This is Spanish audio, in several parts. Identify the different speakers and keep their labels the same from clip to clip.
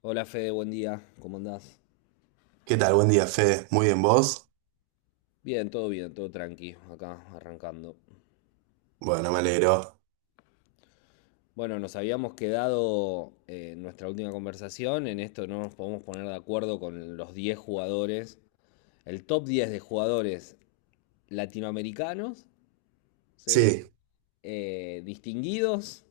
Speaker 1: Hola Fede, buen día, ¿cómo andás?
Speaker 2: ¿Qué tal? Buen día, Fede. ¿Muy bien vos?
Speaker 1: Bien, todo tranqui, acá arrancando.
Speaker 2: Bueno, me alegro.
Speaker 1: Bueno, nos habíamos quedado en nuestra última conversación, en esto no nos podemos poner de acuerdo con los 10 jugadores, el top 10 de jugadores latinoamericanos, ¿sí?
Speaker 2: Sí,
Speaker 1: Distinguidos,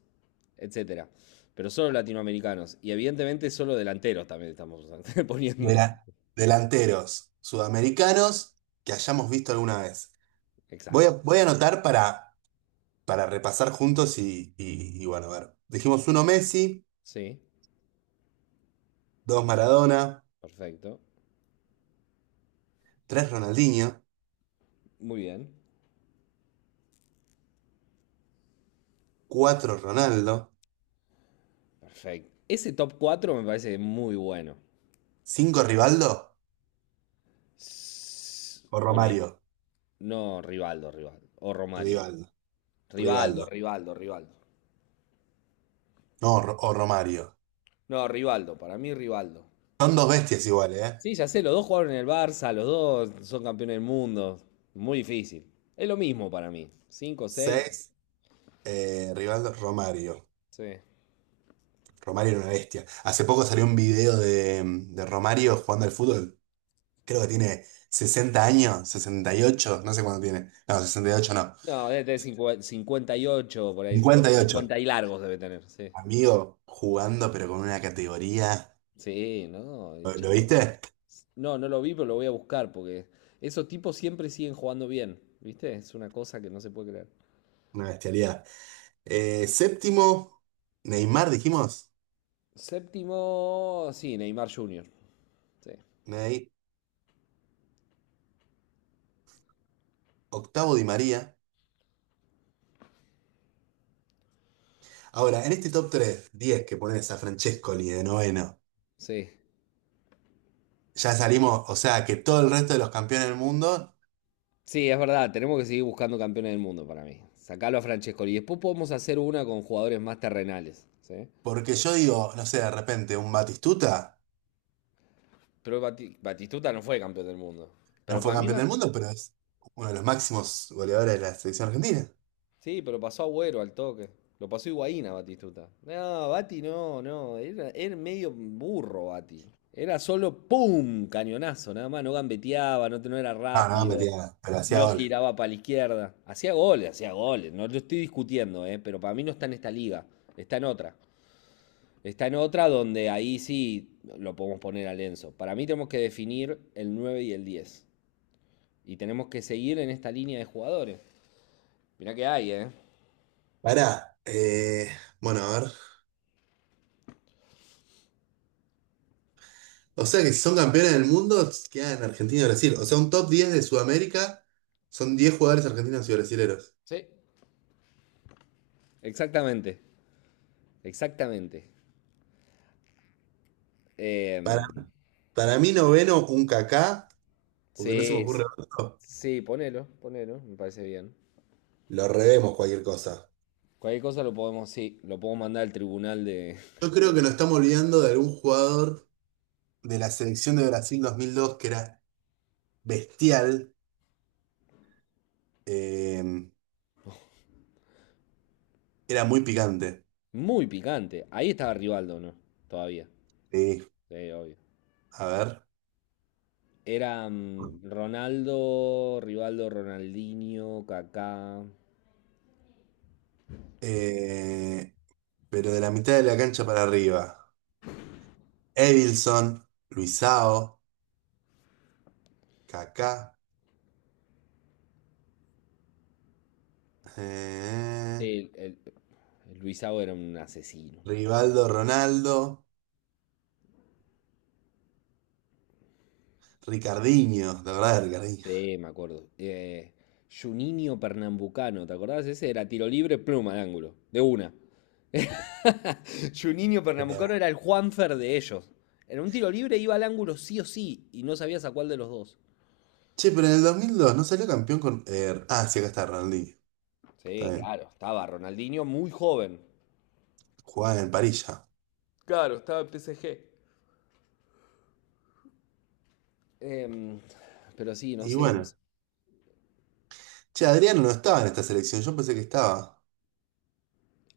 Speaker 1: etcétera. Pero solo latinoamericanos, y evidentemente solo delanteros también estamos
Speaker 2: de
Speaker 1: poniendo.
Speaker 2: la- delanteros sudamericanos que hayamos visto alguna vez.
Speaker 1: Exacto.
Speaker 2: Voy a anotar para repasar juntos y bueno, a ver. Dijimos uno Messi,
Speaker 1: Sí,
Speaker 2: dos Maradona,
Speaker 1: perfecto.
Speaker 2: tres Ronaldinho,
Speaker 1: Muy bien.
Speaker 2: cuatro Ronaldo,
Speaker 1: Perfecto. Ese top 4 me parece muy bueno.
Speaker 2: cinco Rivaldo
Speaker 1: S-
Speaker 2: o
Speaker 1: o Ney-
Speaker 2: Romario.
Speaker 1: No, Rivaldo, Rivaldo. O Romario.
Speaker 2: Rivaldo,
Speaker 1: Rivaldo,
Speaker 2: Rivaldo.
Speaker 1: Rivaldo, Rivaldo.
Speaker 2: No, o Romario.
Speaker 1: No, Rivaldo, para mí Rivaldo.
Speaker 2: Son dos bestias iguales, ¿eh?
Speaker 1: Sí, ya sé, los dos jugaron en el Barça, los dos son campeones del mundo. Muy difícil. Es lo mismo para mí. 5, 6
Speaker 2: Seis, Rivaldo, Romario.
Speaker 1: sí.
Speaker 2: Romario era una bestia. Hace poco salió un video de Romario jugando al fútbol. Creo que tiene 60 años, 68, no sé cuánto tiene. No, 68 no.
Speaker 1: No, debe tener 50 58, por ahí, 50,
Speaker 2: 58.
Speaker 1: 50 y largos debe tener, sí.
Speaker 2: Amigo, jugando pero con una categoría.
Speaker 1: Sí, no, el
Speaker 2: Lo
Speaker 1: Chapu.
Speaker 2: viste?
Speaker 1: No, no lo vi, pero lo voy a buscar porque esos tipos siempre siguen jugando bien, ¿viste? Es una cosa que no se puede creer.
Speaker 2: Una bestialidad. Séptimo, Neymar, dijimos.
Speaker 1: Séptimo, sí, Neymar Jr. Sí,
Speaker 2: Ney. Octavo, Di María. Ahora, en este diez que pones a Francescoli de noveno,
Speaker 1: sí.
Speaker 2: ya salimos, o sea que todo el resto de los campeones del mundo.
Speaker 1: Sí, es verdad, tenemos que seguir buscando campeones del mundo para mí. Sacalo a Francescoli. Y después podemos hacer una con jugadores más terrenales, ¿sí?
Speaker 2: Porque yo digo, no sé, de repente un Batistuta
Speaker 1: Pero Batistuta no fue campeón del mundo.
Speaker 2: no
Speaker 1: Pero
Speaker 2: fue
Speaker 1: para mí
Speaker 2: campeón del
Speaker 1: Bat-
Speaker 2: mundo, pero es uno de los máximos goleadores de la selección argentina.
Speaker 1: Sí, pero pasó Agüero al toque. Lo pasó Higuaín a Batistuta. No, Bati no, no. Era medio burro Bati. Era solo ¡pum! Cañonazo, nada más. No gambeteaba, no, no era
Speaker 2: Ah, no, metía
Speaker 1: rápido.
Speaker 2: nada, pero hacía
Speaker 1: No
Speaker 2: goles.
Speaker 1: giraba para la izquierda. Hacía goles, hacía goles. No lo estoy discutiendo, pero para mí no está en esta liga. Está en otra. Está en otra donde ahí sí lo podemos poner a Lenzo. Para mí tenemos que definir el 9 y el diez. Y tenemos que seguir en esta línea de jugadores. Mirá que hay, ¿eh?
Speaker 2: Pará, bueno, a ver. O sea que si son campeones del mundo, quedan en Argentina y Brasil. O sea, un top 10 de Sudamérica son 10 jugadores argentinos y brasileros.
Speaker 1: Sí, exactamente, exactamente.
Speaker 2: Para,
Speaker 1: Em,
Speaker 2: para mí, noveno, un Kaká, porque no se me
Speaker 1: sí,
Speaker 2: ocurre otro.
Speaker 1: sí, ponelo, ponelo, me parece bien.
Speaker 2: Lo revemos cualquier cosa.
Speaker 1: Cualquier cosa lo podemos, sí, lo podemos mandar al tribunal de...
Speaker 2: Yo creo que nos estamos olvidando de algún jugador de la selección de Brasil 2002 que era bestial. Eh, era muy picante.
Speaker 1: Muy picante. Ahí estaba Rivaldo, ¿no? Todavía.
Speaker 2: Sí.
Speaker 1: Sí, obvio.
Speaker 2: A ver.
Speaker 1: Era Ronaldo, Rivaldo, Ronaldinho, Kaká.
Speaker 2: Eh, pero de la mitad de la cancha para arriba. Evilson, Luisao, Kaká, eh,
Speaker 1: Sí, el Luisao era un asesino.
Speaker 2: Rivaldo, Ronaldo, Ricardinho, la verdad, Ricardinho.
Speaker 1: Sí, me acuerdo. Juninho Pernambucano, ¿te acordás? Ese era tiro libre, pluma al ángulo. De una. Juninho
Speaker 2: Pero, eh.
Speaker 1: Pernambucano era el Juanfer de ellos. En un tiro libre iba al ángulo sí o sí y no sabías a cuál de los dos.
Speaker 2: Che, pero en el dos mil dos no salió campeón con... sí, acá está Ronaldinho. Está
Speaker 1: Sí,
Speaker 2: bien.
Speaker 1: claro, estaba Ronaldinho muy joven.
Speaker 2: Jugaba en Parilla.
Speaker 1: Claro, estaba en PSG. Em, pero sí, no
Speaker 2: Y
Speaker 1: sé, no
Speaker 2: bueno.
Speaker 1: sé.
Speaker 2: Che, Adriano no estaba en esta selección. Yo pensé que estaba.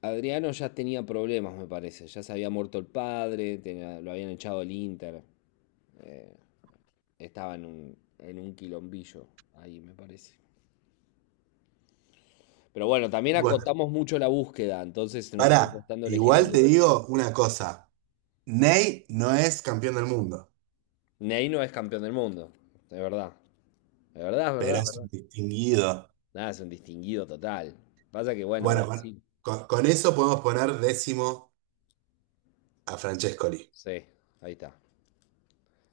Speaker 1: Adriano ya tenía problemas, me parece. Ya se había muerto el padre, tenía- lo habían echado el Inter. Estaba en un quilombillo ahí, me parece. Pero bueno, también
Speaker 2: Bueno,
Speaker 1: acotamos mucho la búsqueda, entonces nos está
Speaker 2: pará.
Speaker 1: costando elegir el
Speaker 2: Igual te
Speaker 1: 10.
Speaker 2: digo una cosa. Ney no es campeón del mundo,
Speaker 1: Ney no es campeón del mundo, de verdad. Es verdad, es verdad,
Speaker 2: pero
Speaker 1: es
Speaker 2: es un
Speaker 1: verdad.
Speaker 2: distinguido.
Speaker 1: Nada, es un distinguido total. Pasa que, bueno,
Speaker 2: Bueno, con,
Speaker 1: Brasil.
Speaker 2: con- con eso podemos poner décimo a Francescoli.
Speaker 1: Sí, ahí está.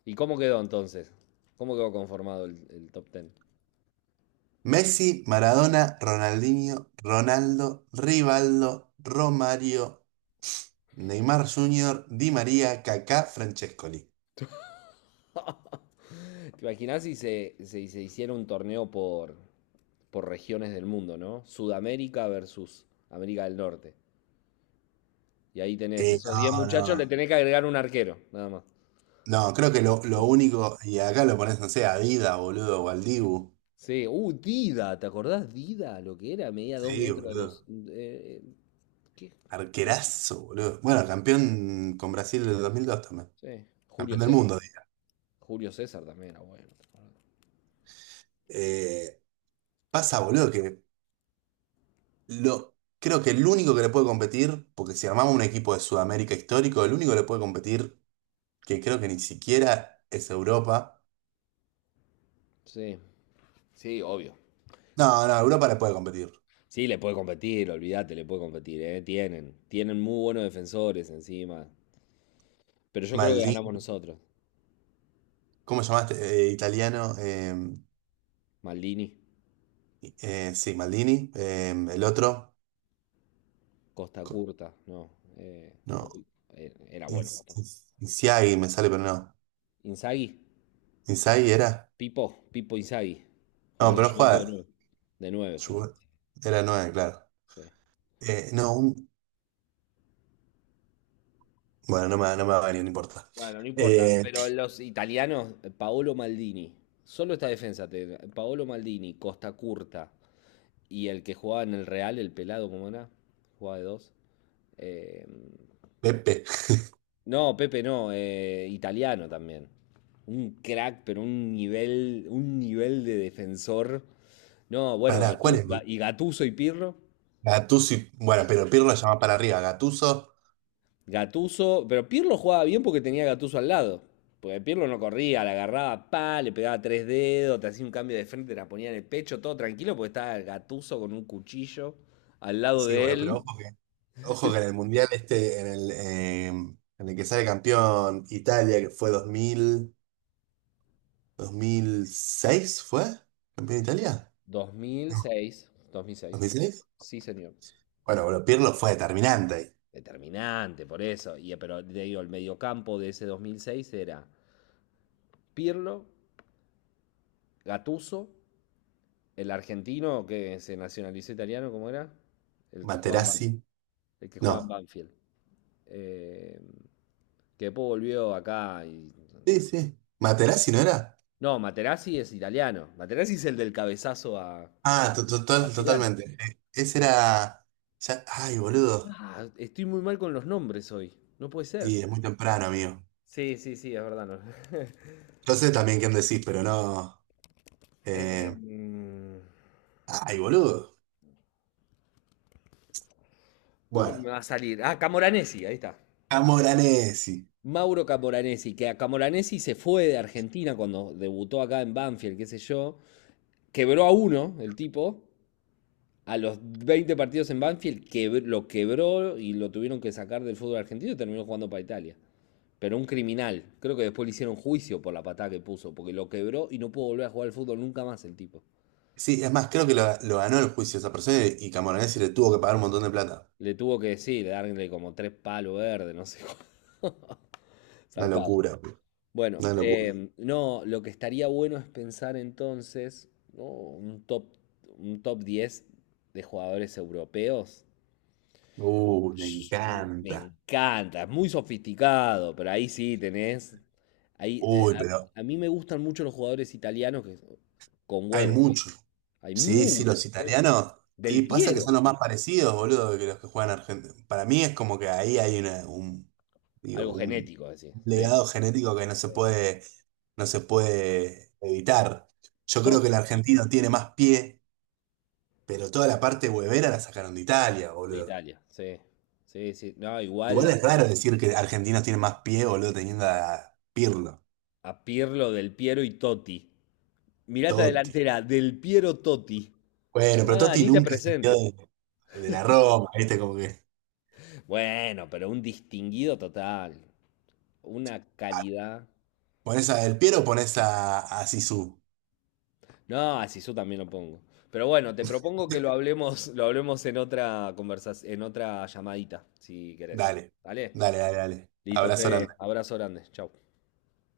Speaker 1: ¿Y cómo quedó entonces? ¿Cómo quedó conformado el top ten?
Speaker 2: Messi, Maradona, Ronaldinho, Ronaldo, Rivaldo, Romario, Neymar Jr., Di María, Kaká, Francescoli.
Speaker 1: ¿Te imaginás si se hiciera un torneo por regiones del mundo? ¿No? Sudamérica versus América del Norte. Y ahí tenés esos 10
Speaker 2: No,
Speaker 1: muchachos, le
Speaker 2: no.
Speaker 1: tenés que agregar un arquero, nada más.
Speaker 2: No, creo que lo único, y acá lo pones, no sé, a Dida, boludo, o al Dibu.
Speaker 1: Sí, Dida, ¿te acordás Dida? Lo que era, medía 2
Speaker 2: Sí,
Speaker 1: metros, dos,
Speaker 2: boludo.
Speaker 1: ¿qué? Dida,
Speaker 2: Arquerazo, boludo.
Speaker 1: arquera.
Speaker 2: Bueno, campeón con Brasil del 2002 también.
Speaker 1: Sí, Julio
Speaker 2: Campeón del
Speaker 1: César.
Speaker 2: mundo.
Speaker 1: Julio César también era bueno.
Speaker 2: Eh, pasa, boludo, que lo, creo que el único que le puede competir, porque si armamos un equipo de Sudamérica histórico, el único que le puede competir, que creo que ni siquiera es Europa.
Speaker 1: Sí, sí, obvio.
Speaker 2: No, no, Europa le puede competir.
Speaker 1: Sí, le puede competir, olvídate, le puede competir, ¿eh? Tienen muy buenos defensores encima. Pero yo creo que ganamos
Speaker 2: Maldini,
Speaker 1: nosotros.
Speaker 2: ¿cómo llamaste? Italiano.
Speaker 1: Maldini,
Speaker 2: Sí, Maldini. Eh, el otro.
Speaker 1: Costa
Speaker 2: co-
Speaker 1: Curta, no.
Speaker 2: No.
Speaker 1: Uy, era bueno Costa Curta.
Speaker 2: Insiagi me sale, pero no.
Speaker 1: Inzaghi,
Speaker 2: ¿Insiagi era?
Speaker 1: Pipo, Pipo Inzaghi.
Speaker 2: No,
Speaker 1: Jugaban en la
Speaker 2: pero no
Speaker 1: Juventus de
Speaker 2: jugaba.
Speaker 1: nueve. De nueve jugaban.
Speaker 2: Ju- Era nueve, claro.
Speaker 1: Sí.
Speaker 2: Eh, no, un- bueno, no me va a venir, no importa.
Speaker 1: Bueno, no importa.
Speaker 2: Eh,
Speaker 1: Pero los italianos, Paolo Maldini. Solo esta defensa, Paolo Maldini, Costa Curta, y el que jugaba en el Real, el pelado, ¿cómo era? Jugaba de dos. Eh,
Speaker 2: Pepe.
Speaker 1: no, Pepe no, italiano también. Un crack, pero un nivel de defensor. No, bueno,
Speaker 2: Para, ¿cuál es, boludo?
Speaker 1: Y Gattuso y Pirlo.
Speaker 2: Gattuso y... bueno, pero Pirlo ya va para arriba. Gattuso
Speaker 1: Gattuso pero Pirlo jugaba bien porque tenía a Gattuso al lado. Porque Pirlo no corría, la agarraba, pa, le pegaba tres dedos, te hacía un cambio de frente, te la ponía en el pecho, todo tranquilo, porque estaba Gattuso con un cuchillo al lado
Speaker 2: sí,
Speaker 1: de
Speaker 2: boludo,
Speaker 1: él.
Speaker 2: ojo que en el Mundial este, en el que sale campeón Italia, que fue 2006, ¿fue? ¿Campeón Italia?
Speaker 1: Dos mil
Speaker 2: No,
Speaker 1: seis 2006.
Speaker 2: ¿2006?
Speaker 1: Sí, señor.
Speaker 2: Bueno, boludo, Pirlo fue determinante ahí.
Speaker 1: Determinante, por eso. Y, pero te digo, el mediocampo de ese 2006 era Pirlo, Gattuso. El argentino que se nacionalizó italiano, ¿cómo era? El que juega en
Speaker 2: Materazzi,
Speaker 1: Banfield. El que juega en
Speaker 2: no.
Speaker 1: Banfield. Eh, que después volvió acá y...
Speaker 2: Sí, sí. ¿Materazzi no era?
Speaker 1: No, Materazzi es italiano. Materazzi es el del cabezazo a,
Speaker 2: Ah,
Speaker 1: a
Speaker 2: total,
Speaker 1: Zidane.
Speaker 2: totalmente. Ese era... Ay, boludo.
Speaker 1: Ah, estoy muy mal con los nombres hoy. No puede
Speaker 2: Sí,
Speaker 1: ser.
Speaker 2: es muy temprano, amigo.
Speaker 1: Sí, sí, sí, es verdad. No.
Speaker 2: Yo sé también quién decís, pero no...
Speaker 1: Eh,
Speaker 2: Eh, ay, boludo.
Speaker 1: ¿Cómo no
Speaker 2: Bueno,
Speaker 1: me va a salir? Ah, Camoranesi, ahí está.
Speaker 2: Camoranesi.
Speaker 1: Mauro Camoranesi, que a Camoranesi se fue de Argentina cuando debutó acá en Banfield, qué sé yo. Quebró a uno el tipo. A los 20 partidos en Banfield lo quebró y lo tuvieron que sacar del fútbol argentino y terminó jugando para Italia. Pero un criminal. Creo que después le hicieron juicio por la patada que puso, porque lo quebró y no pudo volver a jugar al fútbol nunca más el tipo.
Speaker 2: Sí, es más, creo que lo ganó el juicio esa persona y Camoranesi le tuvo que pagar un montón de plata.
Speaker 1: Le tuvo que decir, darle como tres palos verdes, no sé.
Speaker 2: Una
Speaker 1: Zarpado.
Speaker 2: locura, boludo.
Speaker 1: Bueno,
Speaker 2: Una locura.
Speaker 1: no, lo que estaría bueno es pensar entonces, ¿no? Un top 10 de jugadores europeos.
Speaker 2: Me
Speaker 1: Sh- Me
Speaker 2: encanta.
Speaker 1: encanta, es muy sofisticado, pero ahí sí tenés. Ahí, de-
Speaker 2: Uy, pero
Speaker 1: a, a mí me gustan mucho los jugadores italianos que son- con
Speaker 2: hay
Speaker 1: huevo, ¿viste?
Speaker 2: mucho.
Speaker 1: Hay
Speaker 2: Sí, sí,
Speaker 1: muchos,
Speaker 2: los
Speaker 1: sí.
Speaker 2: italianos.
Speaker 1: Del
Speaker 2: Y pasa que son
Speaker 1: Piero,
Speaker 2: los más parecidos, boludo, que los que juegan Argentina. Para mí es como que ahí hay digo,
Speaker 1: algo
Speaker 2: un
Speaker 1: genético, así, sí.
Speaker 2: legado genético que no se
Speaker 1: Sí.
Speaker 2: puede, no se puede evitar. Yo creo que el
Speaker 1: Totti,
Speaker 2: argentino tiene más pie. Pero toda la parte huevera la sacaron de Italia,
Speaker 1: de
Speaker 2: boludo.
Speaker 1: Italia, sí. Sí, sí. No,
Speaker 2: Igual
Speaker 1: igual
Speaker 2: es raro decir que Argentina tiene más pie, boludo, teniendo a Pirlo,
Speaker 1: a Pirlo, Del Piero y Totti. Mirata
Speaker 2: Totti.
Speaker 1: delantera del Piero Totti.
Speaker 2: Bueno, pero
Speaker 1: Ah,
Speaker 2: Totti
Speaker 1: ni te
Speaker 2: nunca se quedó
Speaker 1: presentes.
Speaker 2: de la Roma, ¿viste? Como que
Speaker 1: Bueno, pero un distinguido total. Una calidad.
Speaker 2: pones a Del Piero o pones a Zizou.
Speaker 1: No, así yo también lo pongo. Pero bueno, te propongo que lo hablemos en otra conversación, en otra llamadita, si querés.
Speaker 2: Dale,
Speaker 1: ¿Vale?
Speaker 2: dale, dale, dale.
Speaker 1: Listo,
Speaker 2: Abrazo
Speaker 1: Fede.
Speaker 2: grande.
Speaker 1: Abrazo grande. Chau.